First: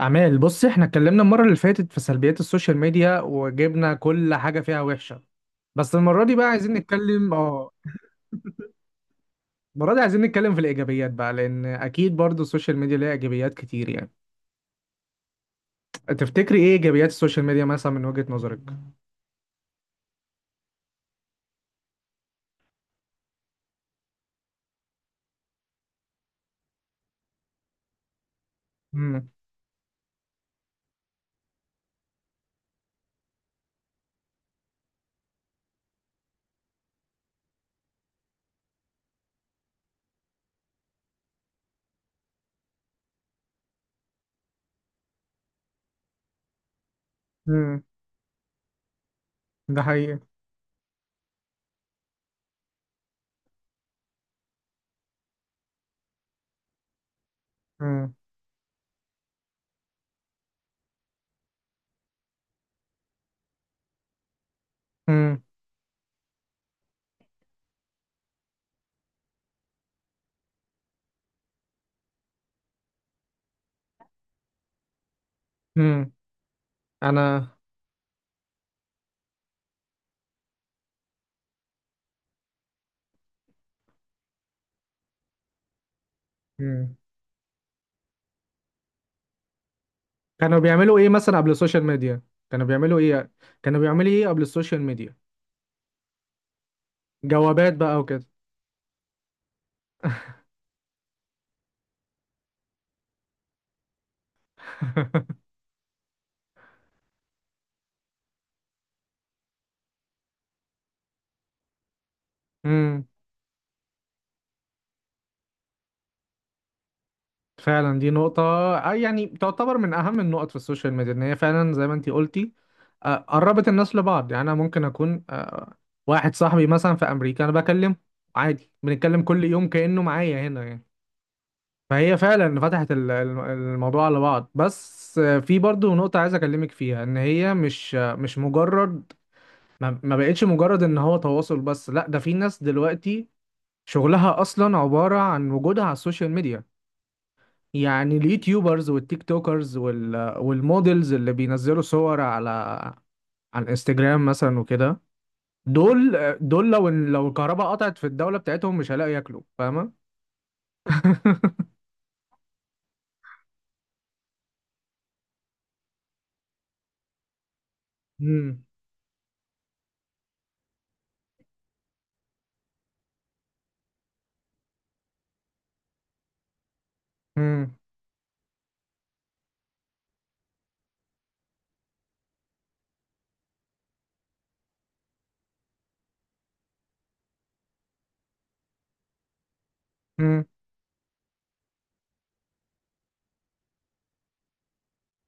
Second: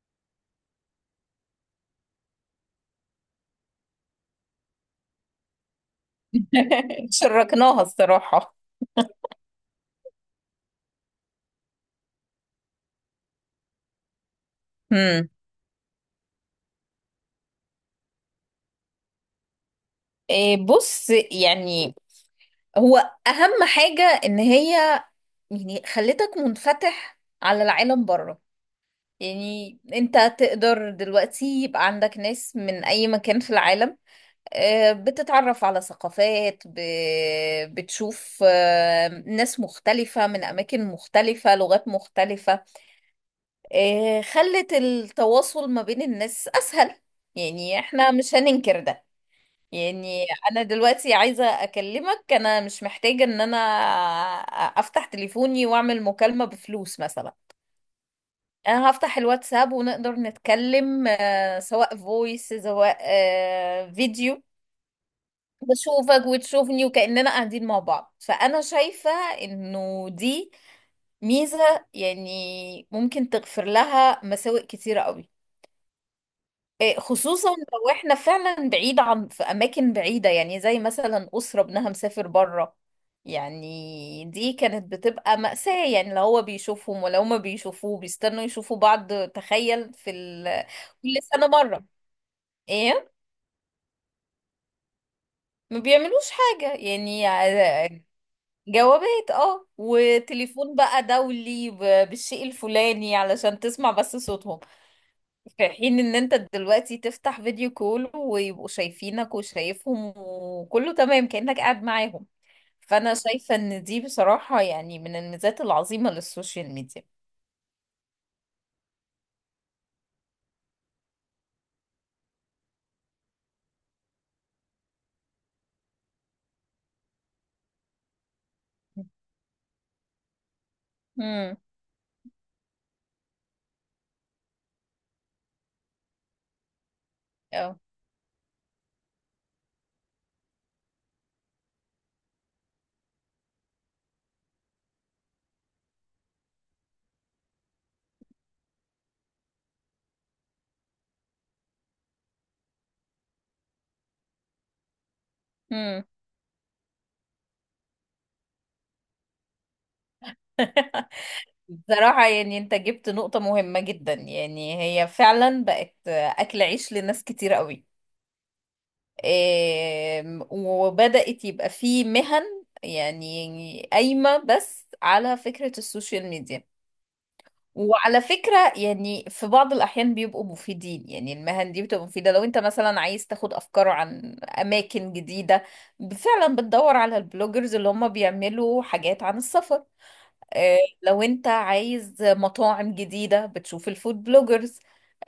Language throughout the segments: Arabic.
أعمال، بص احنا اتكلمنا المرة اللي فاتت في سلبيات السوشيال ميديا وجبنا كل حاجة فيها وحشة. بس المرة دي بقى عايزين نتكلم. اه شركناها الصراحة. المرة دي عايزين نتكلم في الإيجابيات بقى، لأن أكيد برضو السوشيال ميديا ليها إيجابيات كتير يعني. امم. تفتكري إيه إيجابيات السوشيال ميديا مثلا من وجهة نظرك؟ إيه، بص يعني. هو أهم حاجة إن هي يعني خلتك منفتح على العالم بره. امم. يعني أنت تقدر دلوقتي يبقى عندك ناس من أي مكان في العالم. بتتعرف على ثقافات، بتشوف، ناس مختلفة من أماكن مختلفة، لغات مختلفة. خلت التواصل ما بين الناس أسهل. يعني امم. احنا مش هننكر ده. ده حقيقي. يعني انا دلوقتي عايزة اكلمك، انا مش محتاجة ان انا افتح تليفوني واعمل مكالمة بفلوس مثلا. امم. انا هفتح الواتساب ونقدر نتكلم، سواء فويس سواء فيديو. امم. بشوفك وتشوفني وكأننا قاعدين مع بعض. فانا شايفة انه دي ميزة يعني ممكن تغفر لها مساوئ كتيرة قوي. امم. إيه، خصوصا أنا. لو احنا فعلا بعيد عن، في اماكن بعيده، يعني زي مثلا اسره ابنها مسافر بره. يعني دي كانت بتبقى مأساة، يعني لو هو امم. بيشوفهم ولو ما بيشوفوه بيستنوا يشوفوا بعض. تخيل كانوا بيعملوا إيه كل مثلا سنه قبل السوشيال مره. ميديا؟ كانوا بيعملوا ايه، إيه؟ كانوا بيعملوا إيه قبل السوشيال ميديا؟ ما بيعملوش حاجه يعني جوابات بقى وكده. جوابات، اه، وتليفون بقى دولي، بالشيء الفلاني علشان تسمع بس صوتهم. في حين ان انت دلوقتي تفتح فيديو كول ويبقوا شايفينك وشايفهم وكله تمام كأنك قاعد معاهم. فانا شايفة ان دي بصراحة يعني من الميزات العظيمة للسوشيال ميديا. فعلا دي نقطة. يعني تعتبر من أهم النقط في السوشيال ميديا إن هي فعلا زي ما أنتي قلتي. قربت الناس لبعض، يعني أنا ممكن أكون واحد صاحبي مثلا في أمريكا أنا بكلمه عادي، بنتكلم كل يوم كأنه معايا هنا يعني. امم. فهي فعلا فتحت الموضوع على بعض. بس في برضو نقطة عايز أكلمك فيها، إن هي اه. مش مش مجرد. ما بقتش مجرد إن هو تواصل بس، لا، ده في ناس دلوقتي شغلها أصلا عبارة عن وجودها على السوشيال ميديا. يعني اليوتيوبرز والتيك توكرز والمودلز اللي بينزلوا صور على الانستجرام مثلا وكده. امم. دول، دول لو الكهرباء قطعت في الدولة بتاعتهم مش هيلاقوا ياكلوا، فاهمة؟ بصراحة يعني انت جبت نقطة مهمة جدا. يعني هي فعلا بقت اكل عيش لناس كتير قوي. مم. إيه، وبدأت يبقى في مهن، يعني قايمة بس على فكرة السوشيال ميديا. مم. وعلى فكرة يعني في بعض الأحيان بيبقوا مفيدين. يعني المهن دي بتبقى مفيدة لو أنت مثلا عايز تاخد أفكار عن أماكن جديدة، فعلا بتدور على البلوجرز اللي هم بيعملوا حاجات عن السفر. مم. لو أنت عايز مطاعم جديدة، بتشوف الفود بلوجرز.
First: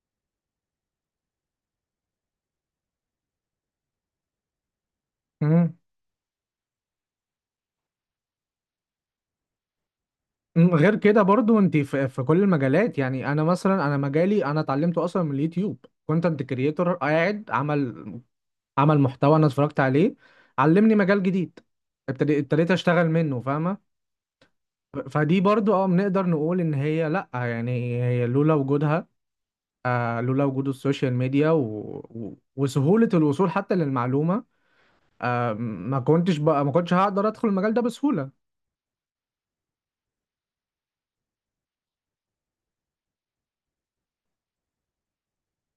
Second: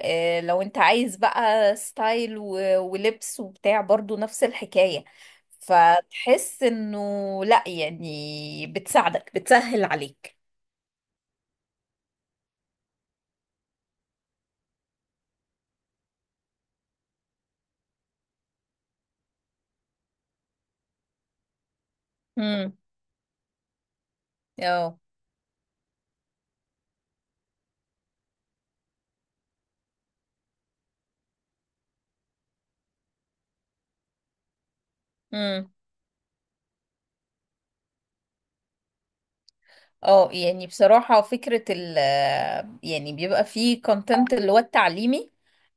لو أنت عايز بقى ستايل ولبس وبتاع، برضو نفس الحكاية. مم. فتحس إنه لأ، يعني بتساعدك، بتسهل عليك. مم. غير كده برضو انت في كل المجالات، يعني انا مثلا، انا مجالي انا اتعلمته اصلا من اليوتيوب. كونتنت كريتور قاعد عمل محتوى انا اتفرجت عليه، علمني مجال جديد. ابتديت امم. اشتغل منه، فاهمة؟ اه. فدي برضو بنقدر نقول ان هي، لا، يعني هي لولا وجودها، لولا وجود السوشيال ميديا وسهولة الوصول حتى للمعلومة. ما كنتش هقدر ادخل المجال ده بسهولة. اه، يعني بصراحة، فكرة ال، يعني بيبقى فيه كونتنت اللي هو التعليمي.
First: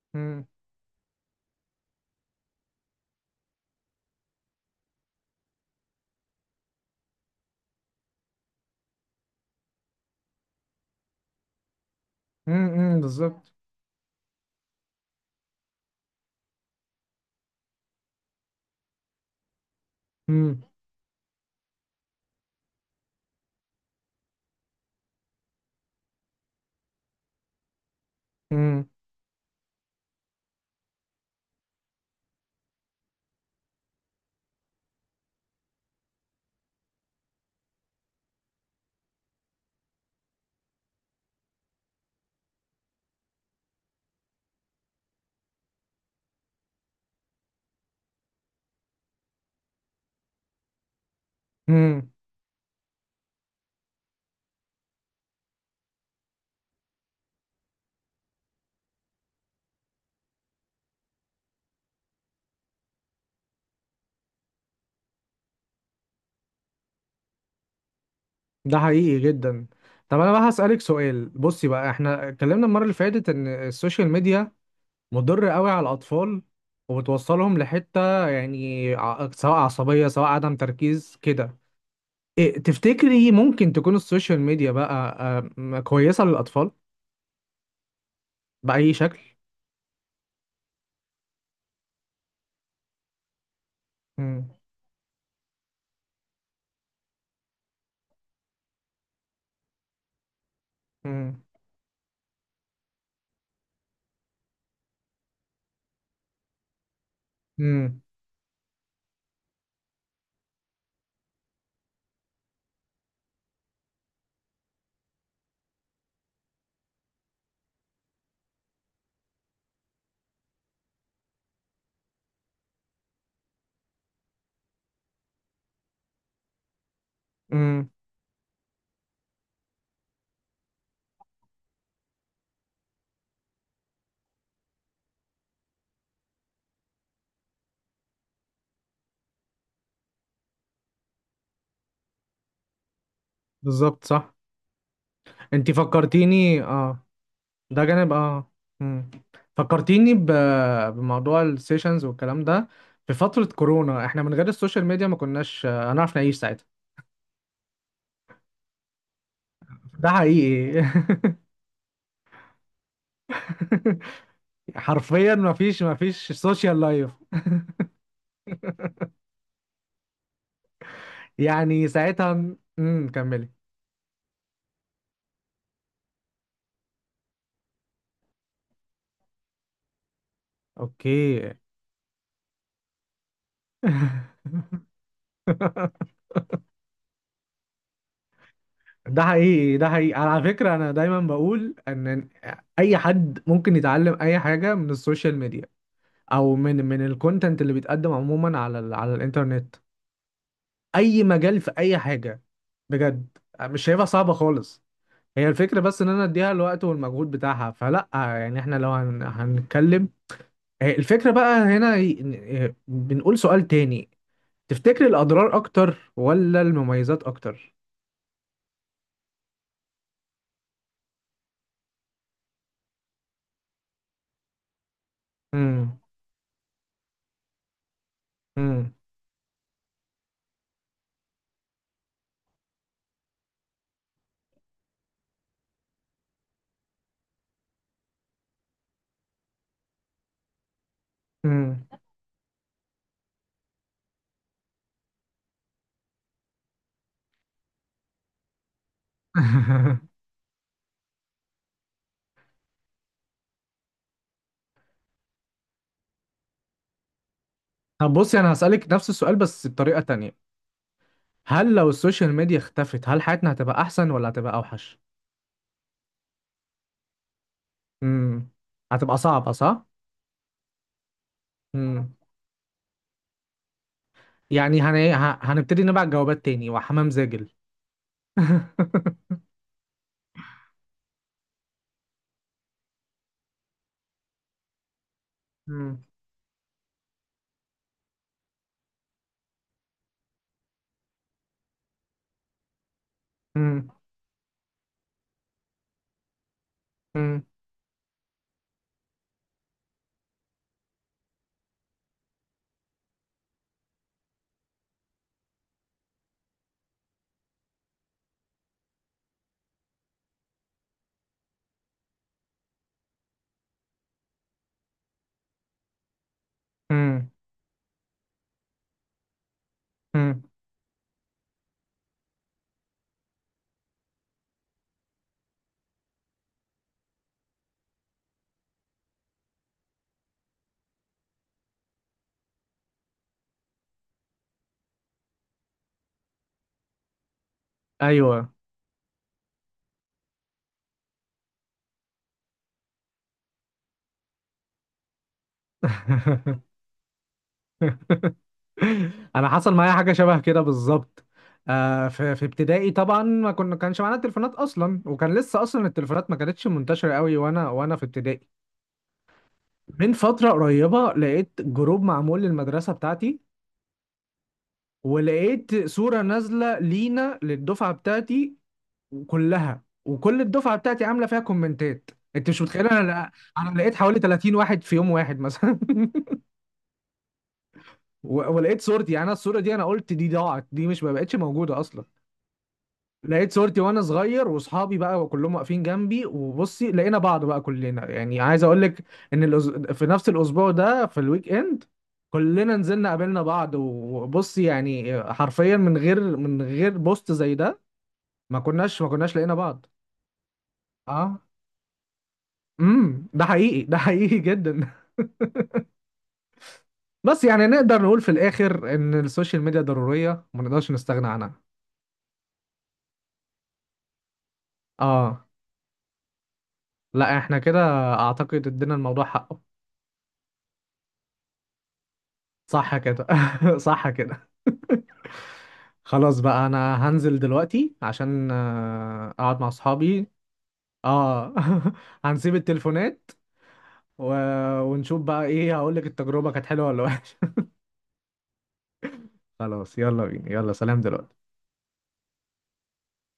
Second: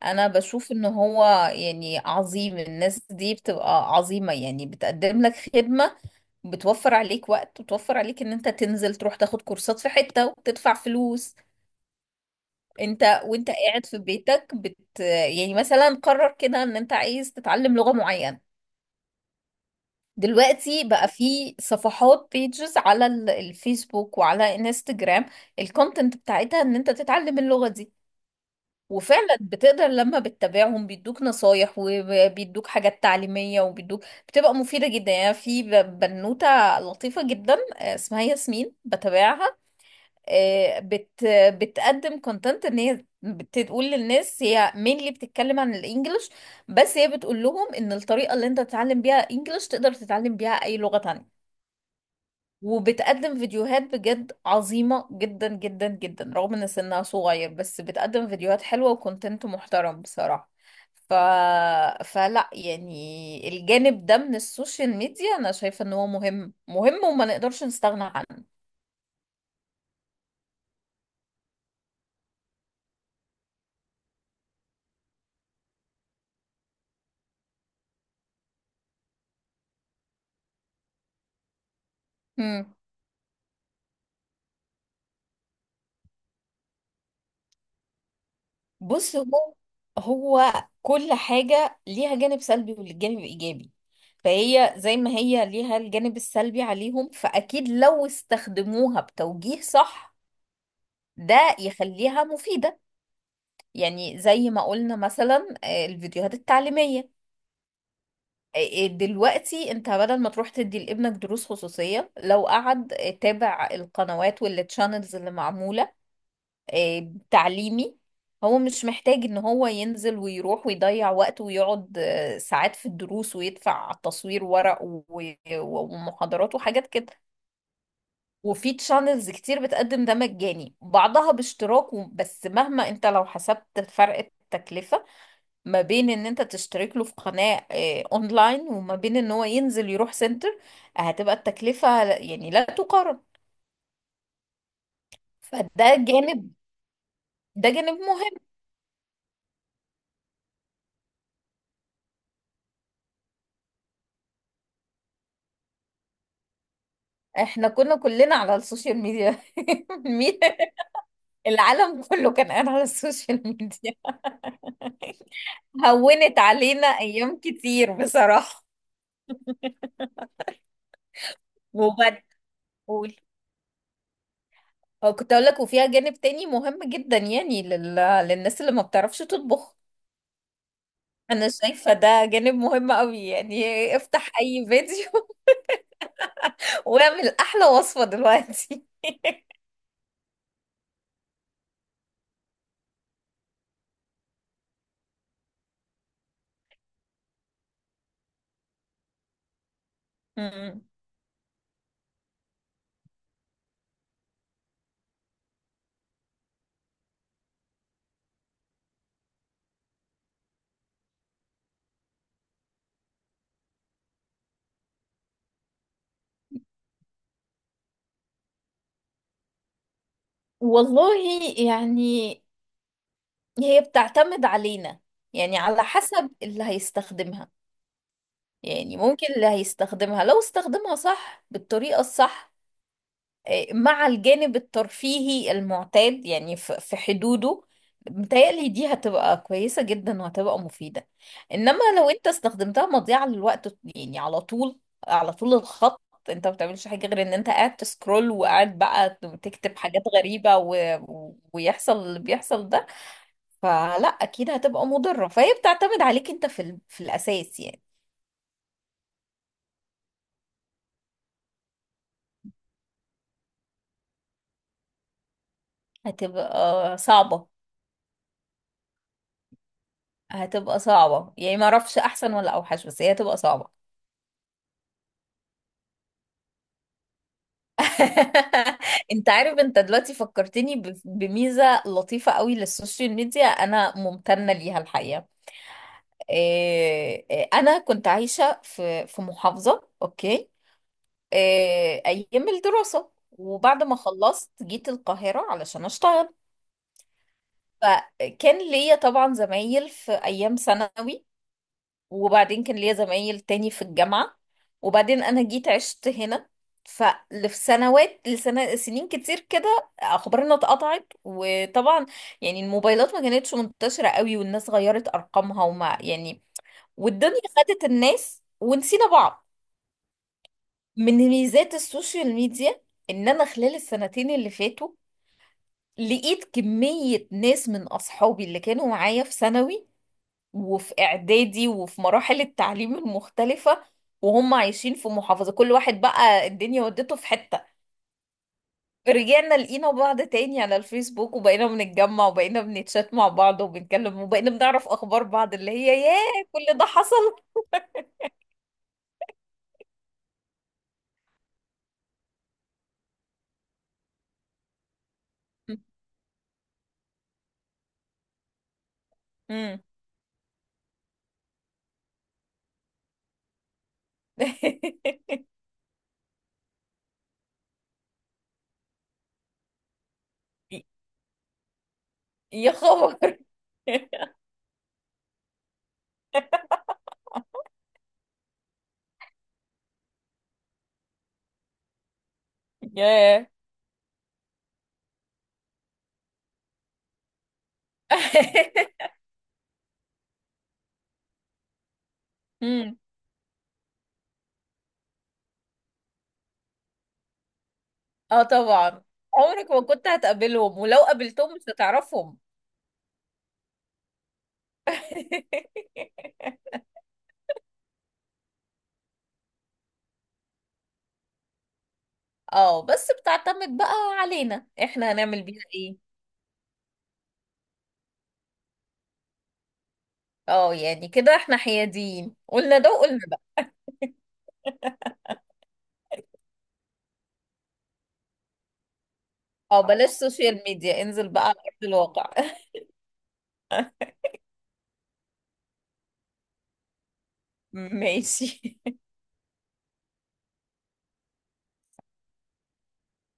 انا امم. بشوف ان هو يعني عظيم. الناس دي بتبقى عظيمة، يعني بتقدم لك خدمة، بتوفر عليك وقت وتوفر عليك ان انت تنزل تروح تاخد كورسات في حتة وتدفع فلوس. امم. انت وانت بالظبط. قاعد في بيتك، بت، يعني مثلا قرر كده ان انت عايز تتعلم لغة معينة. امم. دلوقتي بقى في صفحات بيجز على الفيسبوك وعلى انستجرام، الكونتنت بتاعتها ان انت تتعلم اللغة دي. امم. وفعلا بتقدر لما بتتابعهم بيدوك نصايح وبيدوك حاجات تعليمية وبيدوك، بتبقى مفيدة جدا. يعني في بنوتة لطيفة جدا، اسمها ياسمين، بتابعها. آه، بت بتقدم كونتنت ان هي بتقول للناس، هي مينلي بتتكلم عن الانجليش، بس هي بتقول لهم ان الطريقة اللي انت تتعلم بيها انجليش تقدر تتعلم بيها اي لغة تانية. امم. وبتقدم فيديوهات بجد عظيمة جدا جدا جدا، رغم ان سنها صغير بس بتقدم فيديوهات حلوة وكونتنت محترم بصراحة. ف... فلا يعني الجانب ده من السوشيال ميديا انا شايفة ان هو مهم مهم، وما نقدرش نستغنى عنه. ده حقيقي جدا. طب انا بقى هسألك سؤال. بصي بقى، احنا اتكلمنا المرة اللي فاتت ان السوشيال ميديا مضر قوي على الاطفال، وبتوصلهم لحتة، يعني سواء عصبية سواء عدم تركيز كده. إيه مم. تفتكري ممكن تكون السوشيال ميديا بقى كويسة للأطفال بأي بص، شكل؟ هو كل حاجة ليها جانب سلبي والجانب ايجابي. مم. فهي زي ما هي ليها الجانب السلبي عليهم، فأكيد لو استخدموها بتوجيه صح مم. ده يخليها مفيدة. يعني زي ما قلنا مثلا، الفيديوهات التعليمية. مم. آه، دلوقتي انت بدل ما تروح تدي لابنك دروس خصوصية، لو قعد، تابع القنوات والتشانلز اللي معمولة تعليمي. هو مش محتاج ان هو ينزل ويروح ويضيع وقت ويقعد ساعات في الدروس ويدفع تصوير ورق ومحاضرات وحاجات كده. مم. وفي تشانلز كتير بتقدم ده مجاني، بعضها باشتراك، بس مهما انت لو حسبت فرق التكلفة ما بين ان انت تشترك له في قناة اونلاين وما بين ان هو ينزل يروح سنتر، هتبقى التكلفة يعني لا تقارن. بالظبط، صح. انتي فده جانب. فكرتيني، ده ده جانب جانب، مهم. مم. فكرتيني بموضوع السيشنز والكلام ده. في فترة كورونا احنا من غير السوشيال ميديا ما كناش هنعرف نعيش ساعتها. احنا كنا كلنا على السوشيال ميديا. ده مين-. حقيقي. العالم كله كان قاعد على السوشيال ميديا. حرفيا ما فيش هونت سوشيال علينا لايف ايام كتير بصراحة. يعني وبعد. ساعتها. امم، قول. كملي. كنت اقول لك، وفيها جانب تاني مهم جدا يعني للناس اللي ما بتعرفش تطبخ. اوكي. انا شايفة ده جانب مهم قوي. يعني افتح اي فيديو واعمل احلى وصفة دلوقتي. ده حقيقي، ده حقيقي. على فكرة أنا دايما بقول إن أي حد ممكن يتعلم أي حاجة من السوشيال ميديا، أو من الكونتنت اللي بيتقدم عموما على الإنترنت. مم. أي مجال في أي حاجة، بجد. مش شايفها صعبة خالص. هي الفكرة بس إن أنا أديها الوقت والمجهود بتاعها. فلأ يعني. إحنا لو هنتكلم، الفكرة بقى هنا، بنقول سؤال تاني. تفتكر الأضرار أكتر ولا المميزات أكتر؟ والله، يعني هي بتعتمد علينا، يعني على امم. حسب اللي هيستخدمها. امم. يعني ممكن اللي هيستخدمها لو استخدمها صح بالطريقة الصح، مع الجانب الترفيهي المعتاد يعني في حدوده، متهيألي دي هتبقى كويسة جدا وهتبقى مفيدة. إنما امم. لو أنت استخدمتها مضيعة للوقت، يعني على طول، على طول الخط، أنت ما بتعملش حاجة غير إن أنت قاعد تسكرول، وقاعد بقى تكتب حاجات غريبة و... ويحصل اللي بيحصل ده. فلا، أكيد هتبقى مضرة، فهي بتعتمد عليك أنت في ال... في الأساس يعني. طب بصي انا هسألك نفس السؤال بس بطريقة تانية. هل لو السوشيال ميديا اختفت، هل حياتنا هتبقى احسن ولا هتبقى اوحش؟ هتبقى صعبة. امم. هتبقى صعبة، صح. هتبقى صعبة، يعني ما أعرفش امم. أحسن ولا أوحش، بس هي هتبقى صعبة. يعني هنبتدي نبعت جوابات تاني وحمام زاجل. انت عارف، انت دلوقتي فكرتني بميزة لطيفة قوي للسوشيال ميديا، انا ممتنة ليها الحقيقة. امم. إيه، إيه، انا كنت عايشة في محافظة، اوكي. إيه، ايام الدراسة، وبعد امم. ما خلصت جيت القاهرة علشان اشتغل. امم. فكان ليا طبعا زمايل في ايام ثانوي، وبعدين كان ليا زمايل تاني في الجامعة، وبعدين أنا جيت عشت هنا. ففي سنوات، لسنة سنين كتير كده أخبارنا اتقطعت، وطبعا يعني الموبايلات ما كانتش منتشرة قوي والناس غيرت أرقامها، وما يعني، امم. والدنيا خدت الناس ونسينا بعض. امم. من ميزات السوشيال ميديا إن أنا خلال السنتين اللي فاتوا لقيت كمية ناس من أصحابي اللي كانوا معايا في ثانوي وفي اعدادي وفي مراحل التعليم المختلفة، وهم عايشين في محافظة، كل واحد بقى الدنيا ودته في حتة. ايوه. رجعنا لقينا بعض تاني على الفيسبوك، وبقينا بنتجمع وبقينا بنتشات مع بعض وبنتكلم وبقينا بنعرف اخبار بعض. اللي هي ياه، كل ده حصل. انا حصل معايا حاجة شبه كده بالظبط. في ابتدائي طبعا، ما كنا كانش معانا تليفونات اصلا، وكان لسه اصلا التليفونات ما كانتش منتشرة قوي، وانا في ابتدائي. مم. من فترة قريبة لقيت جروب معمول للمدرسة بتاعتي، ولقيت صورة نازلة لينا، للدفعة بتاعتي كلها، وكل الدفعة بتاعتي عاملة فيها كومنتات. انت مش يا متخيل، خبر. انا لقيت حوالي 30 واحد في يوم واحد مثلا. ولقيت صورتي. يعني انا الصورة دي، انا قلت دي ضاعت، دي مش ما بقتش موجودة اصلا. ياه. لقيت صورتي وانا صغير، واصحابي بقى كلهم واقفين جنبي. وبصي لقينا بعض بقى كلنا. يعني عايز اقول لك ان في نفس الاسبوع ده، في الويك اند، كلنا مم. نزلنا قابلنا بعض. وبصي يعني حرفيا، من غير بوست زي ده اه ما كناش طبعا. ما كناش لقينا عمرك ما بعض. كنت هتقابلهم، ولو اه. قابلتهم مش هتعرفهم. امم، ده حقيقي، ده حقيقي جدا. بس يعني نقدر نقول في الاخر ان السوشيال ميديا ضرورية، ما نقدرش نستغنى عنها. اه، بس بتعتمد بقى علينا، احنا هنعمل اه. بيها ايه. لا احنا كده اعتقد ادينا الموضوع حقه. اه، يعني كده احنا حياديين، قلنا ده صح وقلنا كده. ده. صح كده. خلاص بقى، انا هنزل دلوقتي عشان اقعد مع اه، بلاش اصحابي. سوشيال ميديا، انزل بقى اه. على ارض الواقع. هنسيب التليفونات و... ونشوف بقى ايه. هقول لك التجربة كانت حلوة ولا وحشة. ماشي. خلاص، يلا بينا، يلا سلام دلوقتي.